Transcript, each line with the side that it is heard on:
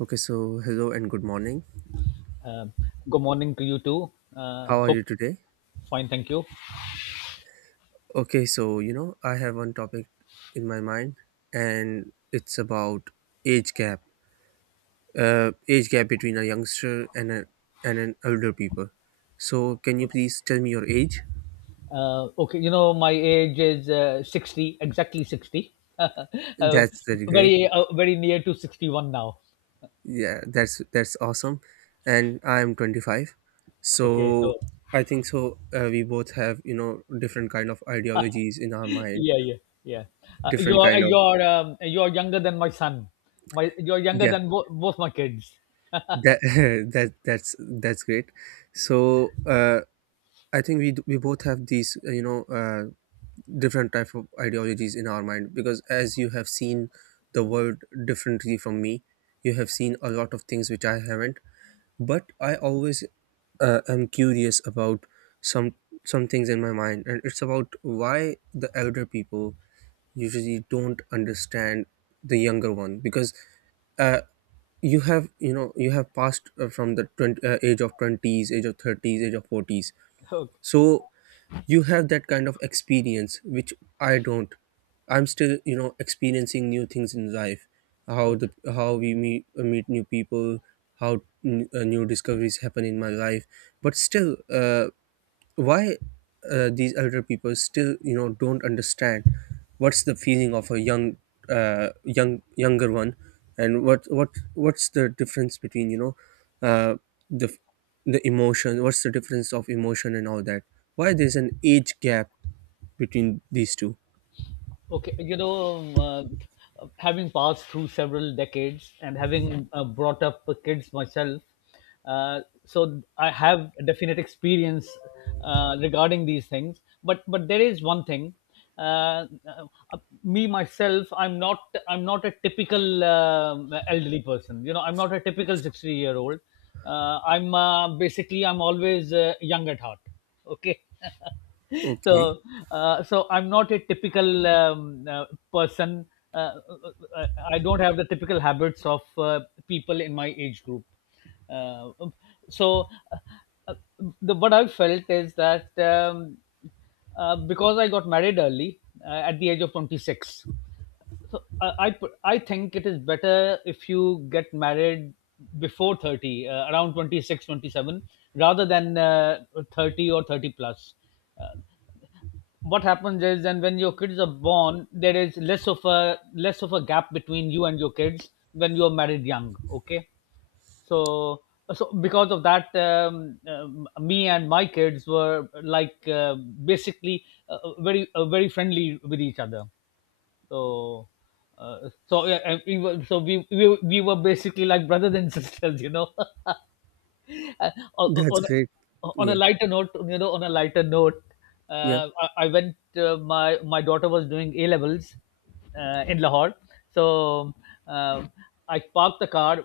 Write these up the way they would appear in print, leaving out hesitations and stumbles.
right: Okay, so hello and good morning.
left: Um, Good morning to you too. Uh,
right: How are
left: hope
right: you today?
left: fine, thank you.
right: Okay, so you know, I have one topic in my mind, and it's about age gap, age gap between a youngster and and an older people. So, can you please tell me your age?
left: Okay, you know my age is 60, exactly 60. uh,
right: That's very great.
left: Very, very near to 61 now.
right: Yeah, that's awesome. And I am 25.
left: Okay,
right: So,
left: so
right: I think so. We both have you know different kind of ideologies in our mind,
left: yeah, yeah, yeah.
right: different kind of
left: You're younger than my son. My you're younger
right: yeah
left: than both my kids.
right: that. That's great. So I think we we both have these you know different type of ideologies in our mind, because as you have seen the world differently from me, you have seen a lot of things which I haven't, but I always am curious about some some things in my mind, and it's about why the elder people usually don't understand the younger one. Because uh, you have you know you have passed from the age of 20s, age of 30s, age of 40s,
left: Okay,
right: so you have that kind of experience which I don't. I'm still you know experiencing new things in life, how the
left: okay.
right: how we meet, meet new people, how new discoveries happen in my life. But still why these elder people still you know don't understand what's the feeling of a young younger one, and what what's the difference between you know uh, the the emotion, what's the difference of emotion and all that, why there's an age gap between these two.
left: Okay, you know, having passed through several decades and having brought up kids myself, so I have a definite experience regarding these things. But there is one thing. Uh, uh, Me myself, I'm not a typical elderly person. You know, I'm not a typical 60-year-old. I'm basically I'm always young at heart. Okay.
right: Okay,
left: So I'm not a typical person. uh, uh, uh, I don't have the typical habits of people in my age group. uh, um, so uh, uh, what I felt is that because I got married early at the age of 26. So I think it is better if you get married before 30, around 26, 27, rather than 30 or 30 plus. uh, what happens is, and when your kids are born, there is less of a gap between you and your kids when you are married young. Okay. So so because of that, me and my kids were like basically very, very friendly with each other. So, uh, so yeah, and we were, so we, we were basically like brothers and sisters, you know. Uh, on,
right: that's
left: on
right: great.
left: on a
right: Yeah,
left: lighter note, on a lighter note,
right: yeah,
left: I went. My daughter was doing A levels in Lahore. So um I parked the car.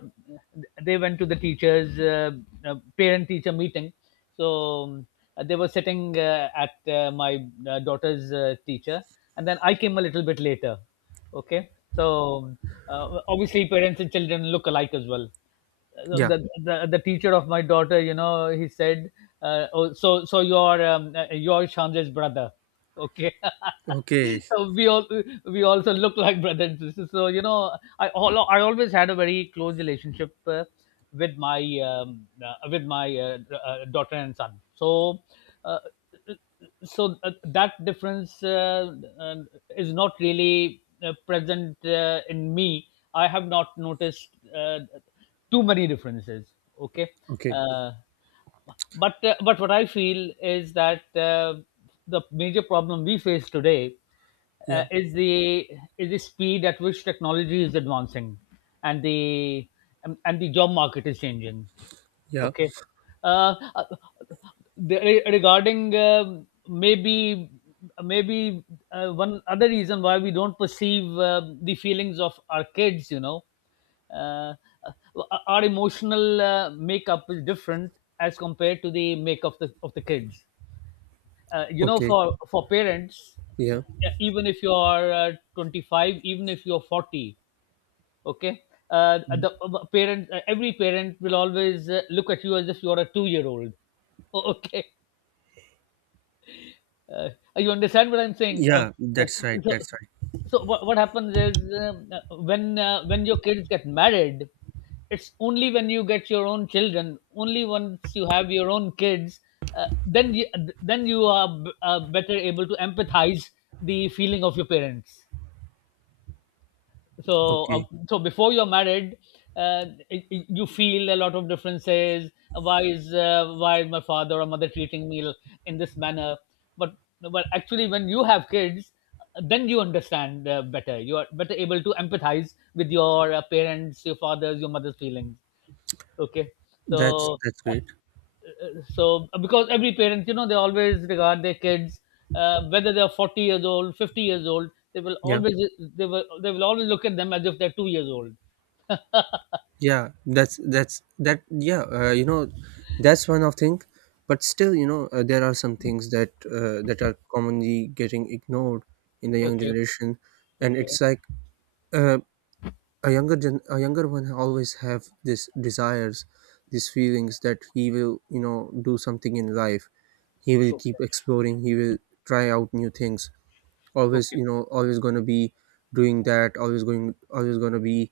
left: They went to the teachers' parent teacher meeting. So they were sitting at my daughter's teacher, and then I came a little bit later. Okay. So um, obviously parents and children look alike as well. Uh,
right: yeah.
left: the, the the teacher of my daughter, you know, he said, "Oh, you're Shanja's brother, okay?"
right: Okay.
left: so we all we also look like brother and sister. So you know, I always had a very close relationship with my daughter and son. So. Uh, so that difference is not really present in me. I have not noticed uh, too many differences. Okay.
right: Okay.
left: Uh, but uh, but what I feel is that the major problem we face today
right: Yeah,
left: uh, is the is the speed at which technology is advancing, and the job market is changing.
right: yeah.
left: Okay. Uh, uh, Regarding, maybe one other reason why we don't perceive the feelings of our kids, you know, uh, our emotional makeup is different as compared to the makeup of the kids. You know,
right: Okay.
left: for parents, uh,
right: Yeah,
left: even if you are 25, even if you are 40. Okay. The parent Every parent will always look at you as if you're a 2-year-old. Okay. uh, you understand what I'm saying?
right: yeah,
left: Uh,
right: that's right,
left: so,
right: that's right.
left: so, what happens is, when your kids get married, it's only when you get your own children, only once you have your own kids. uh, then you, then you are better able to empathize the feeling of your parents. so uh,
right: Okay,
left: so before you're married, you feel a lot of differences. Why is my father or mother treating me in this manner? But but actually when you have kids, then you understand better. You are better able to empathize with your parents, your father's, your mother's feelings. Okay. so
right: that's great.
left: so because every parent, you know, they always regard their kids, whether they are 40 years old, 50 years old, they will
right: Yeah,
left: always, they will always look at them as if they're 2 years old.
right: yeah, that's that, yeah. You know, that's one of thing. But still you know there are some things that that are commonly getting ignored in the young
left: Okay.
right: generation. And
left: Okay.
right: it's like uh, a a younger one always have this desires, these feelings that he will you know do something in life, he will
left: Okay.
right: keep exploring, he will try out new things, always
left: Okay.
right: you know always going to be doing that, always going to be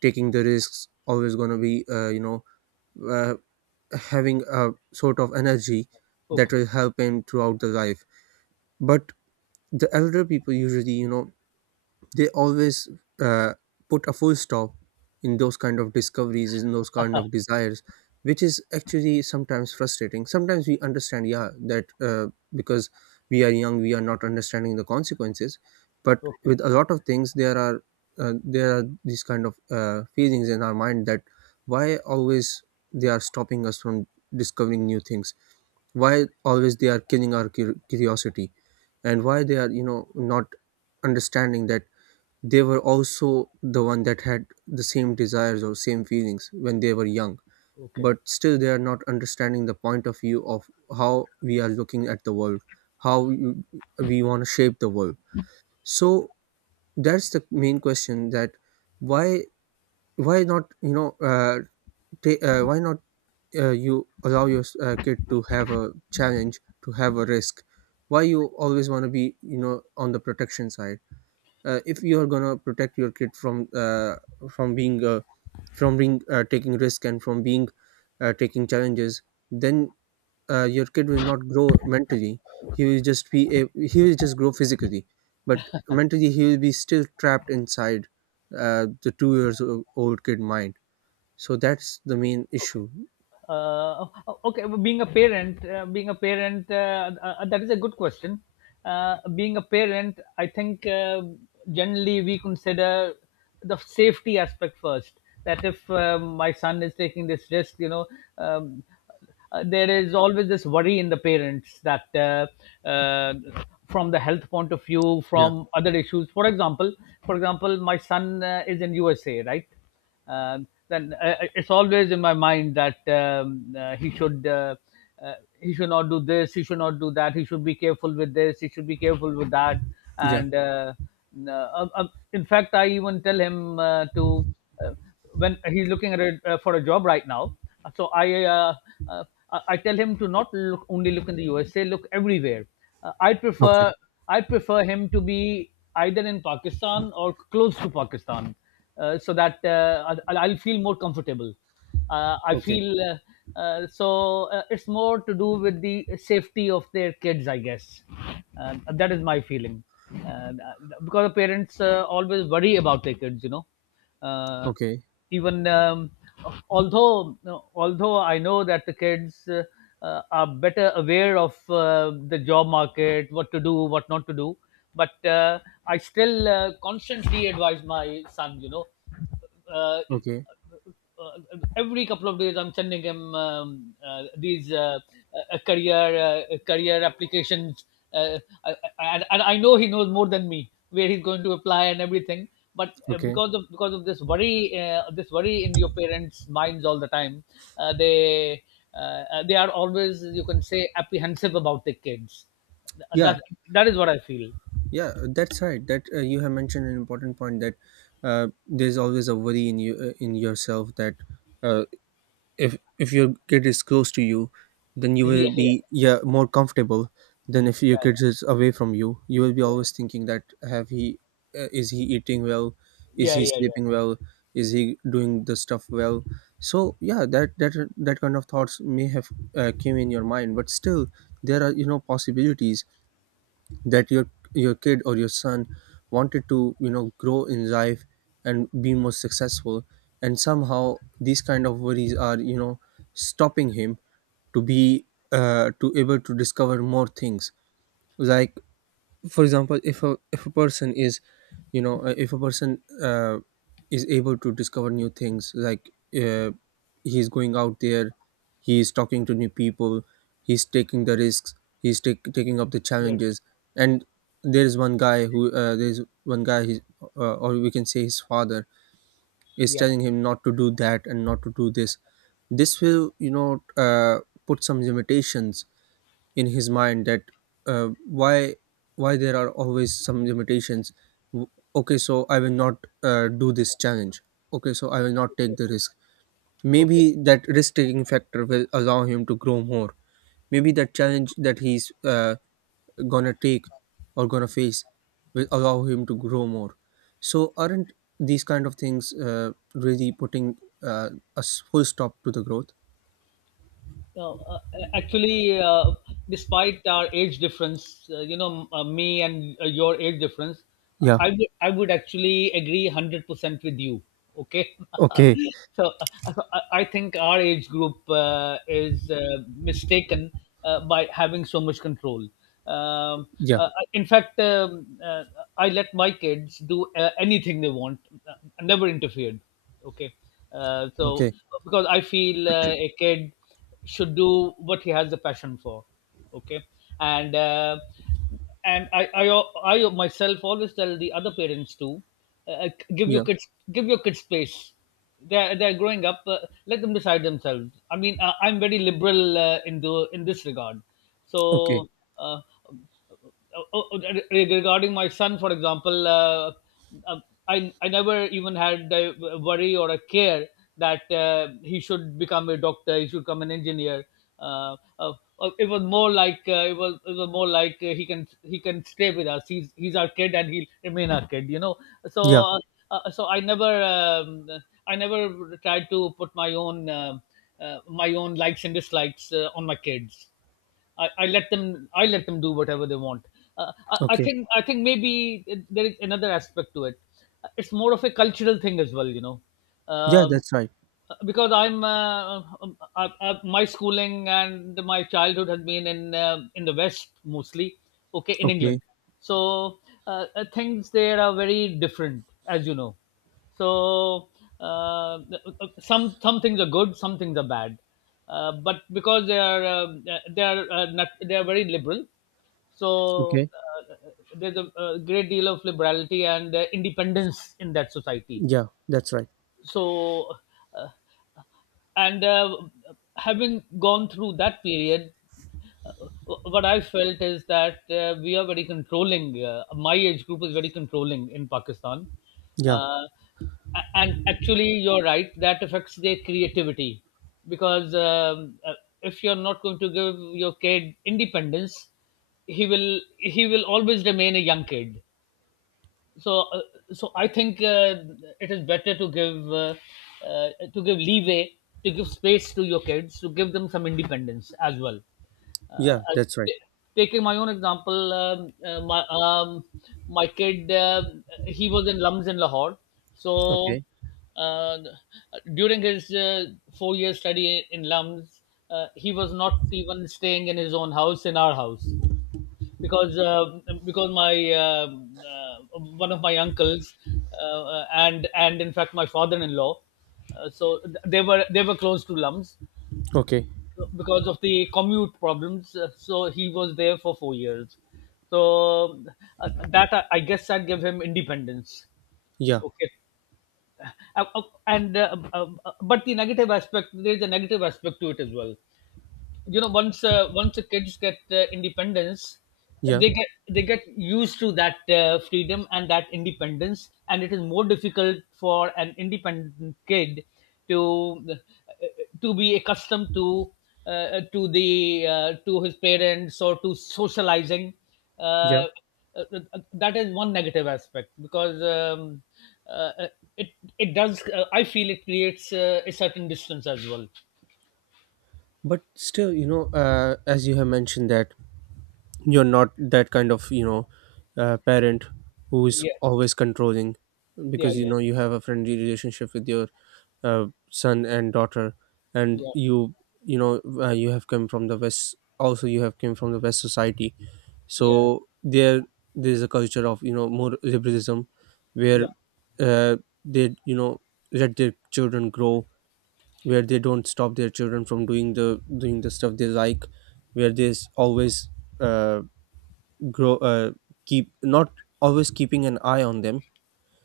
right: taking the risks, always going to be you know uh, having a sort of energy that
left: Okay.
right: will help him throughout the life. But the elder people usually you know they always uh, put a full stop in those kind of discoveries, in those kind of desires, which is actually sometimes frustrating. Sometimes we understand, yeah, that because we are young we are not understanding the consequences, but
left: Okay.
right: with a lot of things there are these kind of feelings in our mind, that why always they are stopping us from discovering new things, why always they are killing our curiosity, and why they are you know not understanding that they were also the one that had the same desires or same feelings when they were young.
left: Okay.
right: But still they are not understanding the point of view of how we are looking at the world, how we want to shape the world. So that's the main question, that why why not you know why not you allow your kid to have a challenge, to have a risk. Why you always want to be you know on the protection side. If you are gonna protect your kid from being uh, from being taking risk and from being taking challenges, then your kid will not grow mentally, he will just be he will just grow physically, but mentally he will be still trapped inside the 2 years old kid mind. So that's the main
left: Okay.
right: issue.
left: uh, okay, well, being a parent, being a parent, that is a good question. Being a parent, I think generally we consider the safety aspect first. That if my son is taking this risk, you know, um, there is always this worry in the parents that, from the health point of view,
right: Yeah,
left: from other issues. For example, for example my son is in USA, right. Then it's always in my mind that he should, uh, he should not do this, he should not do that, he should be careful with this, he should be careful with that.
right: yeah.
left: And no, in fact, I even tell him to, uh, when he's looking at it for a job right now. So uh, I tell him to not look, only look in the USA, look everywhere. Uh, I
right: Okay.
left: prefer I prefer him to be either in Pakistan or close to Pakistan, so that I'll feel more comfortable. I
right: Okay.
left: feel so It's more to do with the safety of their kids, I guess. That is my feeling. uh, because the parents always worry about their kids, you know. Uh,
right: Okay.
left: even although although I know that the kids are better aware of the job market, what to do, what not to do. But I still constantly advise my son, you know. uh,
right: Okay.
left: uh, every couple of days I'm sending him these uh, career career applications. uh, and I know he knows more than me where he's going to apply and everything. But
right: Okay.
left: because of this worry in your parents' minds all the time, uh, they uh, they are always, you can say, apprehensive about their kids.
right: Yeah.
left: That that is what I feel.
right: Yeah, that's right. That you have mentioned an important point, that there's always a worry in you in yourself, that uh, if your kid is close to you, then you will be yeah more comfortable than if your kid is away from you. You will be always thinking that have he is he eating well, is
left: Yeah, yeah, yeah,
right: he
left: yeah, yeah, yeah,
right: sleeping
left: yeah.
right: well, is he doing the stuff well. So yeah, that that kind of thoughts may have came in your mind, but still there are you know possibilities that your kid or your son wanted to you know grow in life and be more successful, and somehow these kind of worries are you know stopping him to be to able to discover more things. Like for example, if a person is you know if a person is able to discover new things, like uh, he's going out there, he's talking to new people, he's taking the risks, he's taking up the
left: Right.
right: challenges, and there is one guy who there's one guy he's or we can say his father is
left: Yeah.
right: telling him not to do that and not to do this, this will you know put some limitations in his mind, that uh, why why there are always some limitations. W- okay, so I will not do this challenge, okay, so I will not take the risk. Maybe
left: Okay.
right: that risk taking factor will allow him to grow more. Maybe that challenge that he's gonna take or gonna face will allow him to grow more. So aren't these kind of things really putting uh, full stop to the growth?
left: No, actually, despite our age difference, you know, me and your age difference,
right: Yeah.
left: I would actually agree 100% with you. Okay.
right: Okay.
left: so I think our age group is mistaken by having so much control. Um,
right: Yeah.
left: in fact, I let my kids do anything they want. I never interfered. Okay. So
right: Okay.
left: because I feel a kid should do what he has the passion for. Okay. and uh, and I myself always tell the other parents too. uh, uh, give your
right: Yeah.
left: kids give your kids space. They're growing up. Let them decide themselves. I mean, I'm very liberal in this regard.
right: Okay.
left: So uh, oh, oh, oh, regarding my son, for example, uh, I never even had a worry or a care that he should become a doctor, he should become an engineer. Uh, uh, it was more like, he can stay with us. He's our kid and he'll remain our kid. You know. so
right: Yeah.
left: uh, uh, so I never um, I never tried to put my own, my own likes and dislikes on my kids. I let them do whatever they want.
right: Okay.
left: I think maybe there is another aspect to it. It's more of a cultural thing as well, you know.
right: Yeah,
left: Um,
right: that's right.
left: because my schooling and my childhood has been in the West mostly, okay, in
right: Okay.
left: England. So things there are very different, as you know. So some things are good, some things are bad. But because they are not, they are very liberal, so
right: Okay.
left: there's a great deal of liberality and independence in that society,
right: Yeah, that's right.
left: so uh, and having gone through that period, uh, what I felt is that we are very controlling. Uh, my age group is very controlling in Pakistan.
right: Yeah.
left: uh, and actually, you're right, that affects their creativity, because if you're not going to give your kid independence, he will always remain a young kid. So So I think it is better to give leeway, to give space to your kids, to give them some independence as well. uh,
right: Yeah,
left: I-
right: that's right.
left: Taking my own example, my kid he was in LUMS in Lahore. So
right: Okay.
left: uh, during his 4 year study in LUMS, he was not even staying in his own house, in our house, because uh, because my one of my uncles, and in fact my father-in-law, so they were close to LUMS
right: Okay.
left: because of the commute problems. Uh, so he was there for 4 years. So that, I guess, that gave him independence.
right: Yeah.
left: Okay. Uh, uh, and but the negative aspect, there is a negative aspect to it as well. You know, once once the kids get independence,
right: Yeah.
left: they get used to that freedom and that independence, and it is more difficult for an independent kid to uh, to be accustomed to the to his parents, or to socializing.
right: Yeah.
left: uh, uh, that is one negative aspect, because uh, it, it does I feel it creates a certain distance as well.
right: But still, you know, as you have mentioned that you're not that kind of you know parent who is
left: Yeah,
right: always controlling,
left: yeah,
right: because you
left: yeah,
right: know you have a friendly relationship with your son and daughter, and
left: yeah.
right: you know you have come from the West also, you have came from the West society,
left: Yeah.
right: so there's a culture of you know more liberalism, where
left: Yeah.
right: uh, they you know let their children grow, where they don't stop their children from doing the stuff they like, where there's always uh, grow keep not always keeping an eye on them,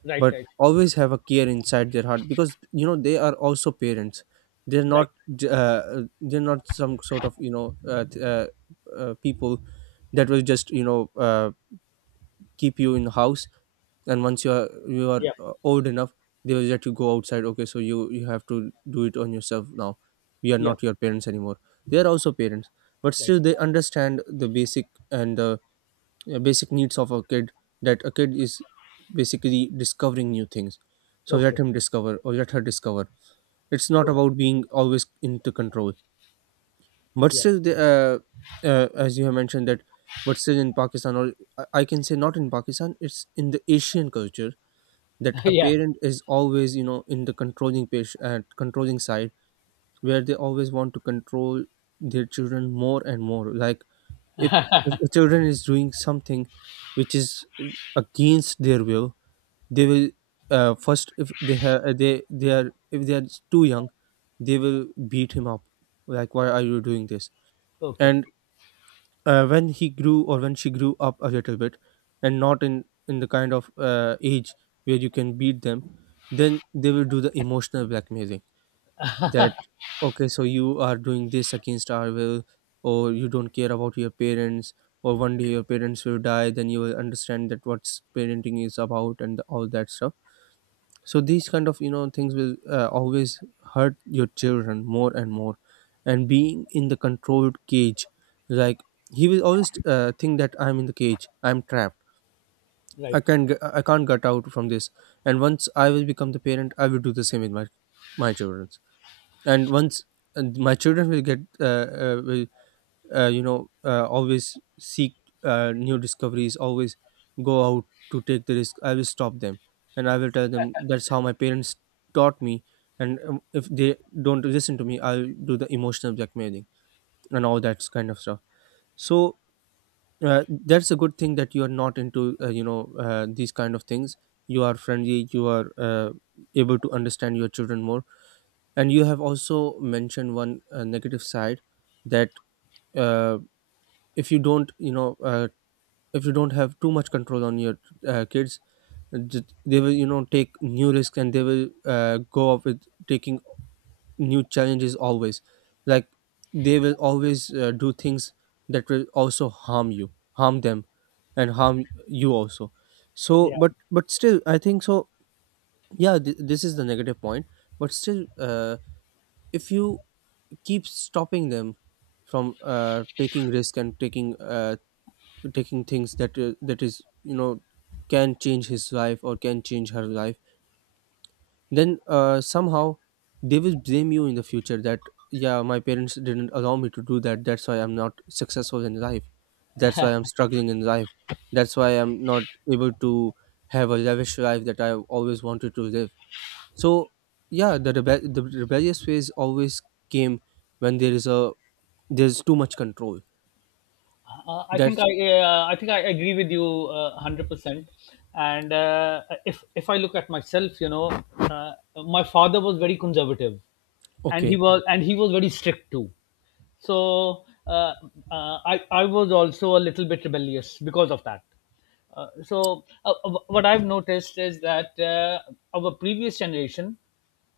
left: Right.
right: but
left: Right.
right: always have a care inside their heart, because you know they are also parents. They're
left: Right.
right: not they're not some sort of you know people that will just you know keep you in the house, and once you are
left: Yeah.
right: old enough, they will let you go outside. Okay, so you have to do it on yourself now, we are
left: Yeah.
right: not your parents anymore. They are also parents, but
left: Right.
right: still they understand the basic and the basic needs of a kid, that a kid is basically discovering new things, so let
left: Okay.
right: him discover or let her discover. It's not
left: Cool.
right: about being always into control. But
left: Yeah.
right: still as you have mentioned, that but still in Pakistan, or I can say not in Pakistan, it's in the Asian culture, that a
left: yeah.
right: parent is always you know in the controlling page and controlling side, where they always want to control their children more and more. Like if the children is doing something which is against their will, they will first, if they have they are if they are too young, they will beat him up, like why are you doing this.
left: Okay.
right: And when he grew or when she grew up a little bit, and not in in the kind of age where you can beat them, then they will do the emotional blackmailing, that okay, so you are doing this against our will, or you don't care about your parents, or one day your parents will die, then you will understand that what's parenting is about and all that stuff. So these kind of you know things will always hurt your children more and more, and being in the controlled cage, like he will always think that I'm in the cage, I'm trapped, I
left: Right.
right: can't get, I can't get out from this. And once I will become the parent, I will do the same with my my children. And once, and my children will get will you know always seek new discoveries, always go out to take the risk, I will stop them, and I will tell them that's how my parents taught me. And if they don't listen to me, I'll do the emotional blackmailing and all that kind of stuff. So that's a good thing, that you are not into you know these kind of things. You are friendly, you are able to understand your children more. And you have also mentioned one negative side, that uh, if you don't you know if you Don't have too much control on your kids, they will, you know, take new risks and they will go up with taking new challenges always. Like, they will always do things that will also harm you, harm them, and harm you also. So
left: Yeah.
right: but still, I think so. Yeah, this is the negative point. But still, if you keeps stopping them from taking risk and taking taking things that that is, you know, can change his life or can change her life, then somehow they will blame you in the future that, yeah, my parents didn't allow me to do that, that's why I'm not successful in life, that's why I'm struggling in life, that's why I'm not able to have a lavish life that I always wanted to live. So yeah, the rebellious phase always came when there is a, there's too much control.
left: Uh, I think
right: That's
left: I I think I agree with you 100%. And if I look at myself, you know, my father was very conservative, and
right: okay.
left: he was very strict too. So I was also a little bit rebellious because of that. What I've noticed is that our previous generation,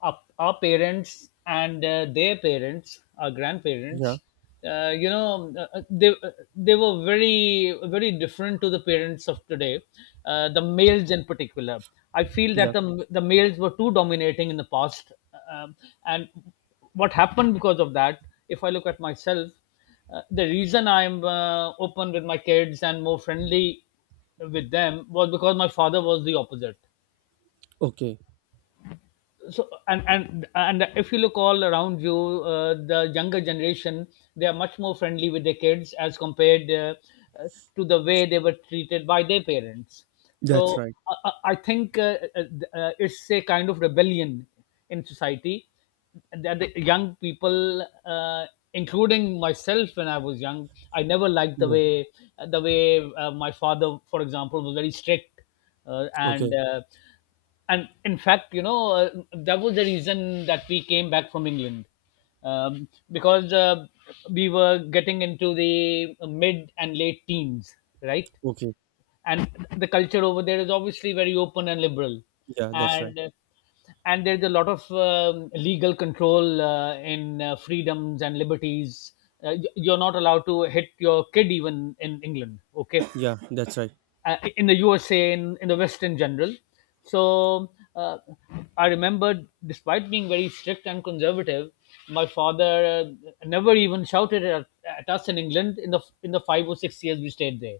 left: our parents, and their parents, our
right: Yeah.
left: grandparents, you know, they were very, very different to the parents of today, the males in particular. I feel
right: Yeah.
left: that the males were too dominating in the past, um, and what happened because of that. If I look at myself, the reason I'm open with my kids and more friendly with them was because my father was the opposite.
right: Okay.
left: So and if you look all around you, the younger generation, they are much more friendly with their kids as compared uh, to the way they were treated by their parents. So
right: That's right.
left: I think it's a kind of rebellion in society, that the young people including myself, when I was young, I never liked the
right: Yeah.
left: way, the way my father, for example, was very strict. uh, and
right: Okay.
left: uh, and in fact, you know, that was the reason that we came back from England, because we were getting into the mid and late teens, right?
right: Okay.
left: And the culture over there is obviously very open and liberal,
right: Yeah. That's right.
left: and there's a lot of legal control in freedoms and liberties. You're not allowed to hit your kid even in England, okay?
right: Yeah. That's right.
left: In the USA, in the West in general. So I remember, despite being very strict and conservative, my father never even shouted at us in England, in the five or six years we stayed there.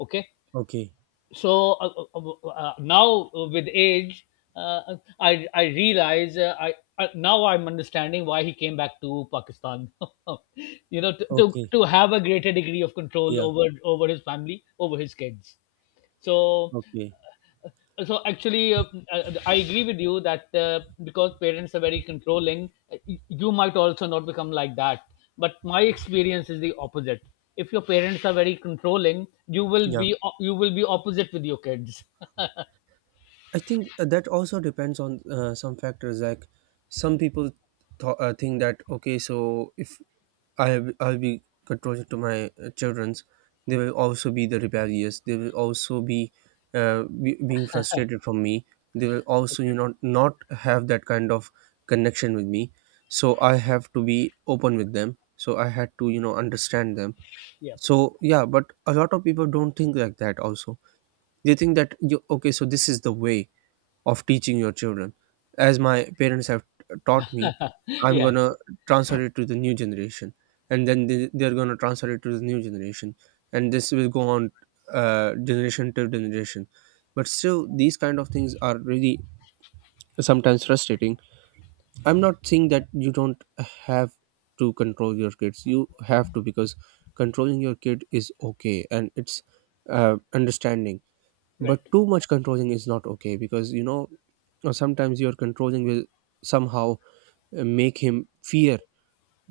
left: Okay,
right: Okay.
left: so now with age, I realize I. Now I'm understanding why he came back to Pakistan, you know,
right: Okay.
left: to have a greater degree of control
right: Yeah.
left: over, over his family, over his kids. So
right: Okay.
left: so actually I agree with you that because parents are very controlling, you might also not become like that, but my experience is the opposite. If your parents are very controlling, you will
right: Yeah,
left: be you will be opposite with your kids.
right: I think that also depends on some factors. Like, some people think that, okay, so if I have, I'll be controlling to my childrens, they will also be the rebellious. They will also be being frustrated from me. They will also, you
left: Okay.
right: know, not have that kind of connection with me. So I have to be open with them. So I had to, you know, understand them.
left: Yeah,
right: So yeah, but a lot of people don't think like that. Also, they think that you, okay, so this is the way of teaching your children. As my parents have taught me, I'm
left: yeah.
right: gonna transfer it to the new generation, and then they're gonna transfer it to the new generation, and this will go on generation to generation. But still, these kind of things are really sometimes frustrating. I'm not saying that you don't have to control your kids. You have to, because controlling your kid is okay, and it's understanding. But
left: Right.
right: too much controlling is not okay, because, you know, sometimes your controlling will somehow make him fear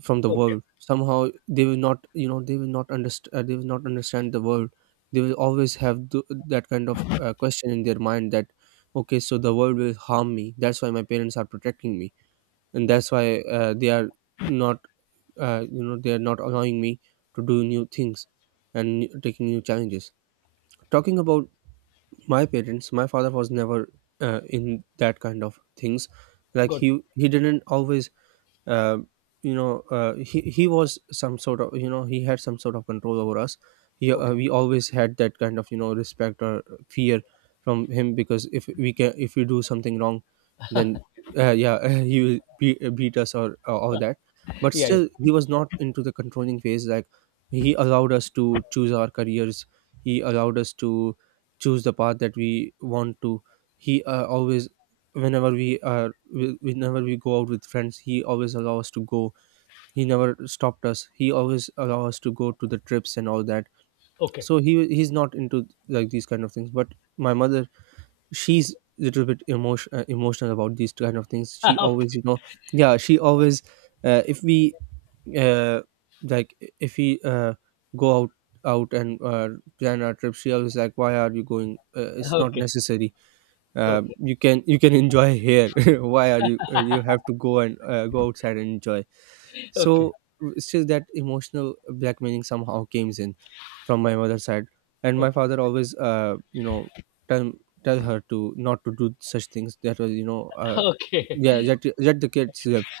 right: from the
left: Okay.
right: world. Somehow, they will not, you know, they will not understand they will not understand the world. They will always have that kind of question in their mind that, okay, so the world will harm me, that's why my parents are protecting me, and
left: Right.
right: that's why they are not you know, they are not allowing me to do new things and taking new challenges. Talking about my parents, my father was never in that kind of things. Like,
left: Good.
right: he didn't always uh, you know, he was some sort of, you know, he had some sort of control over us. He
left: Okay.
right: we always had that kind of, you know, respect or fear from him, because if we can, if we do something wrong, then yeah, he will be, beat us or all that. But
left: Yeah,
right: still,
left: yeah.
right: he was not into the controlling phase. Like, he allowed us to choose our careers, he allowed us to choose the path that we want to. He always, whenever we are whenever we go out with friends, he always allow us to go. He never stopped us, he always allow us to go to the trips and all that.
left: Okay.
right: So he's not into like these kind of things. But my mother, she's little bit emotional about these kind of things. She always, you know, yeah, she always if we uh, like if we go out out and plan our trip, she always like, why are you going, it's not
left: Okay,
right: necessary,
left: okay.
right: you can enjoy here, why are you you have to go and go outside and enjoy.
left: Okay. Okay.
right: So still that emotional blackmailing somehow came in from my mother's side. And my
left: Okay.
right: father always you know, tell tell her to not to do such things. That was, you know,
left: Okay,
right: yeah, let the kids live.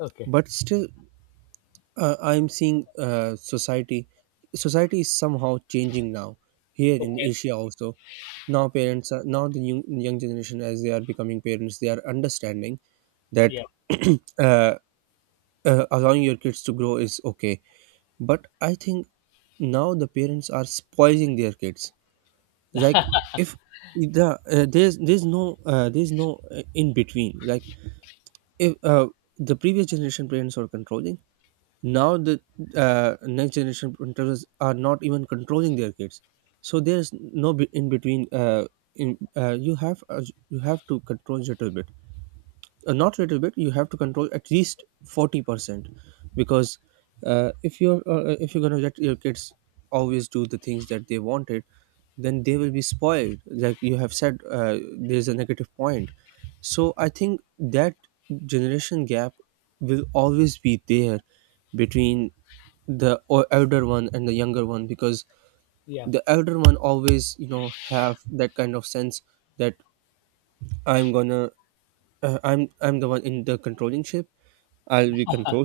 left: okay.
right: But still, I'm seeing society. Society is somehow changing now here in
left: Okay.
right: Asia also. Now parents are, now the young generation, as they are becoming parents, they are understanding that,
left: Yeah,
right: uh, allowing your kids to grow is okay. But I think now the parents are spoiling their kids. Like, if the there's no there's no in between. Like, if the previous generation parents were controlling, now the next generation parents are not even controlling their kids. So there's no in between, in you have to control little bit, not little bit, you have to control at least 40%. Because if you're gonna let your kids always do the things that they wanted, then they will be spoiled. Like you have said, there's a negative point. So I think that generation gap will always be there between the elder one and the younger one, because
left: yeah.
right: the elder one always, you know, have that kind of sense that I'm gonna I'm the one in the controlling ship, I'll be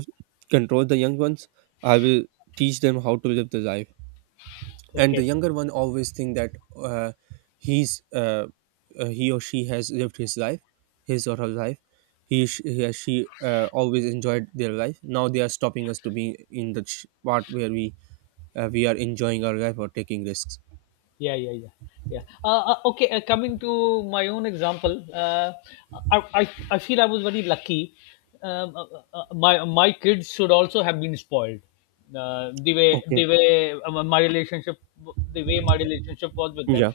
right: control the young ones. I will teach them how to live the life. And the
left: Okay.
right: younger one always think that uh, he's uh, he or she has lived his life, his or her life. He or she always enjoyed their life. Now they are stopping us to be in the part where we are enjoying our life or taking risks.
left: Yeah, yeah, yeah, yeah. Okay, coming to my own example, I feel I was very lucky. Um, uh, uh, my my kids should also have been spoiled,
right: Okay.
left: the way my relationship, the way my relationship was with them.
right: Yeah.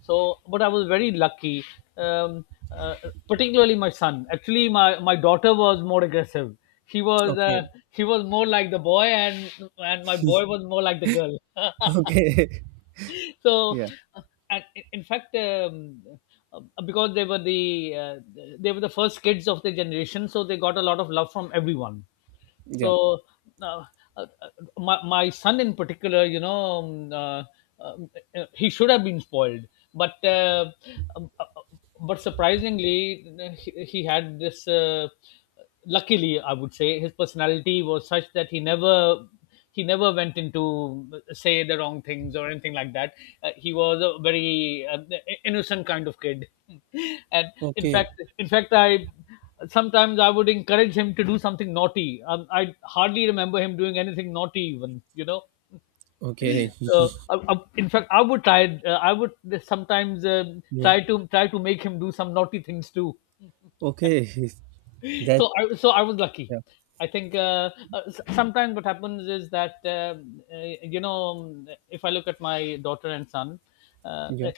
left: So but I was very lucky. um, uh, Particularly my son, actually my daughter was more aggressive. He was
right: Okay.
left: he was more like the boy, and my boy was more like the girl.
right: Okay.
left: So
right: Yeah.
left: uh, in fact, because they were the first kids of the generation, so they got a lot of love from everyone.
right: Yeah.
left: So uh, uh, my son in particular, you know, um, he should have been spoiled, but um, uh, uh, surprisingly he had this luckily I would say, his personality was such that he never went into say the wrong things or anything like that. He was a very innocent kind of kid, and
right: Okay.
left: in fact, I sometimes I would encourage him to do something naughty. I hardly remember him doing anything naughty, even you know.
right: Okay.
left: So, I, in fact, I would try. I would sometimes
right: Yeah.
left: try to try to make him do some naughty things too.
right: Okay. That.
left: So I, so I was lucky.
right: Yeah.
left: I think sometimes what happens is that you know, if I look at my daughter and son, uh,
right: Yeah.
left: I-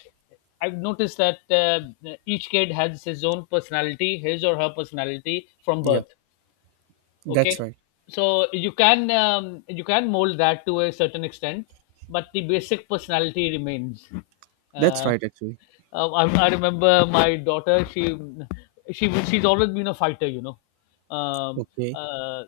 left: I've noticed that each kid has his own personality, his or her personality from
right: Yeah.
left: birth. Okay,
right: That's right.
left: so you can mold that to a certain extent, but the basic personality remains.
right: That's
left: Uh,
right: right actually.
left: I remember my daughter. She, she's always been a fighter, you know. Um,
right: Okay.
left: uh,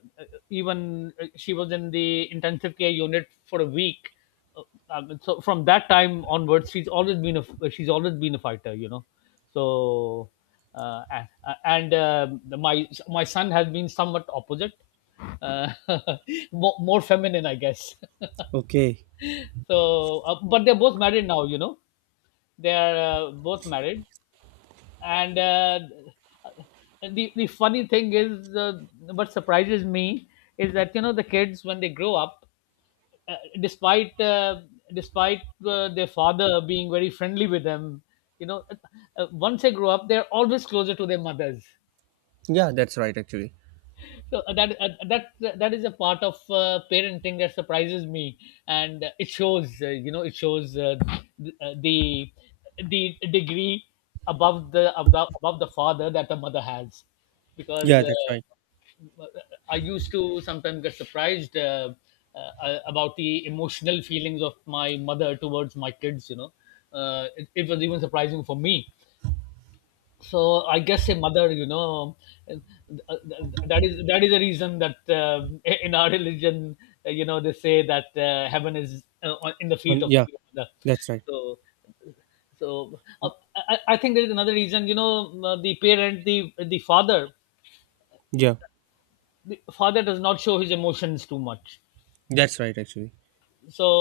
left: Even she was in the intensive care unit for a week. Uh, so from that time onwards, she's always been a fighter, you know. So uh, and, and my, my son has been somewhat opposite, uh, more, more feminine, I guess.
right: Okay.
left: So, but they're both married now, you know. They are both married, and the funny thing is, what surprises me is that, you know, the kids when they grow up, uh, despite uh, despite their father being very friendly with them, you know, once they grow up, they're always closer to their mothers.
right: Yeah. That's right actually.
left: So that that is a part of parenting that surprises me, and it shows. You know, it shows th- uh, the the degree above the above above the father that the mother has, because
right: Yeah. That's right.
left: I used to sometimes get surprised about the emotional feelings of my mother towards my kids. You know, it, it was even surprising for me. So I guess a mother, you know, that is, that is the reason that in our religion, you know, they say that heaven is in the feet
right: And
left: of
right: yeah.
left: the mother.
right: That's right.
left: So so I think there is another reason, you know, the the father,
right: Yeah.
left: the father does not show his emotions too much.
right: That's right actually.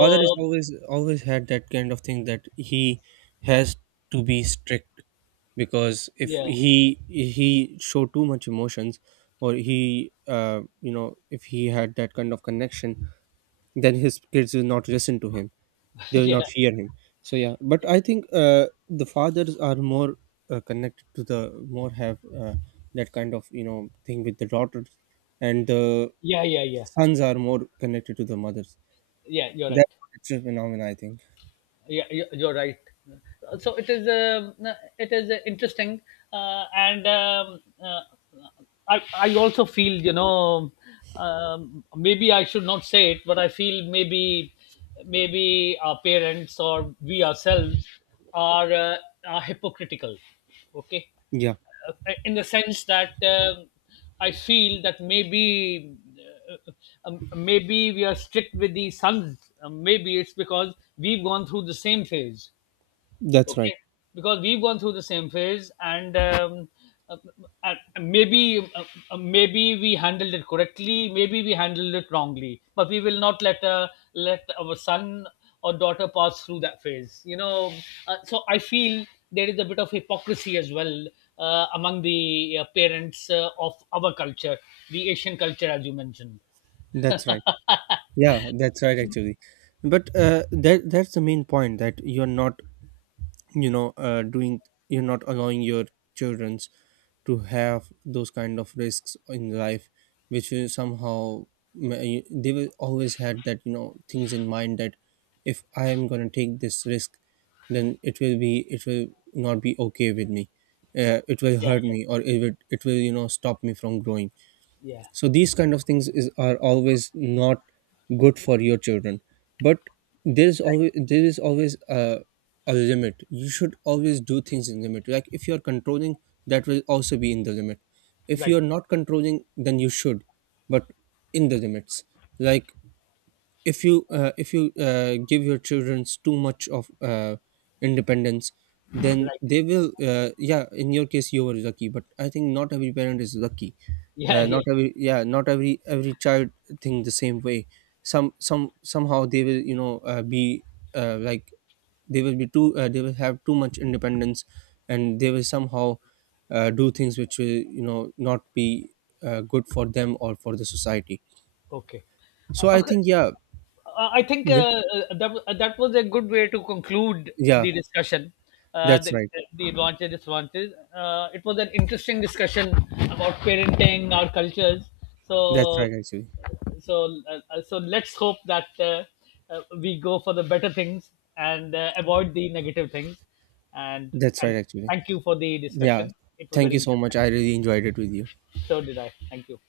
right: Father is always, always had that kind of thing that he has to be strict. Because if
left: yeah.
right: he show too much emotions, or he you know, if he had that kind of connection, then his kids will not listen to him, they will
left: Yeah,
right: not fear him. So yeah, but I think the fathers are more connected to the, more have uh, that kind of, you know, thing with the daughters, and the
left: yeah, yeah, yeah.
right: sons are more connected to the mothers.
left: Yeah, you're right.
right: That's a phenomenon, I think.
left: Yeah, you- you're right. So it is interesting, and I also feel, you know, maybe I should not say it, but I feel maybe, maybe our parents, or we ourselves, are uh, are hypocritical, okay,
right: Yeah,
left: in the sense that I feel that maybe uh, maybe we are strict with the sons. Maybe it's because we've gone through the same phase.
right: that's right.
left: Okay, because we've gone through the same phase and uh, uh, maybe maybe we handled it correctly, maybe we handled it wrongly, but we will not let let our son or daughter pass through that phase, you know. Uh, so I feel there is a bit of hypocrisy as well among the parents of our culture, the Asian culture, as you mentioned.
right: That's right. Yeah, that's right actually. But that, that's the main point, that you're not, you know, doing, you're not allowing your childrens to have those kind of risks in life, which will somehow they will always had that, you know, things in mind that if I am gonna take this risk, then it will not be okay with me. It will
left: Yeah,
right: hurt
left: yeah,
right: me, or it will you know, stop me from growing.
left: yeah.
right: So these kind of things is are always not good for your children. But there is always a limit. You should always do things in limit. Like, if you're controlling, that will also be in the limit. If
left: Right.
right: you're not controlling, then you should, but in the limits. Like, if you give your children too much of independence, then
left: Right.
right: they will yeah, in your case you were lucky, but I think not every parent is lucky.
left: Yeah,
right: Not
left: yeah.
right: every Yeah, not every child think the same way. Somehow they will, you know, be like, they will be too they will have too much independence, and they will somehow do things which will, you know, not be good for them or for the society.
left: Okay.
right: So I
left: Okay.
right: think, yeah.
left: I think
right: Yeah.
left: that, that was a good way to conclude
right: Yeah.
left: the discussion. Uh,
right: That's
left: the,
right: right.
left: the launches, dislaunches. It was an interesting discussion about parenting, our cultures. So,
right: That's right, actually.
left: so, so let's hope that we go for the better things and avoid the negative things. And
right: That's right, actually.
left: thank you for the
right: Yeah.
left: discussion. It was
right: Thank
left: very
right: you so much.
left: interesting.
right: I really enjoyed it with you.
left: So did I. Thank you.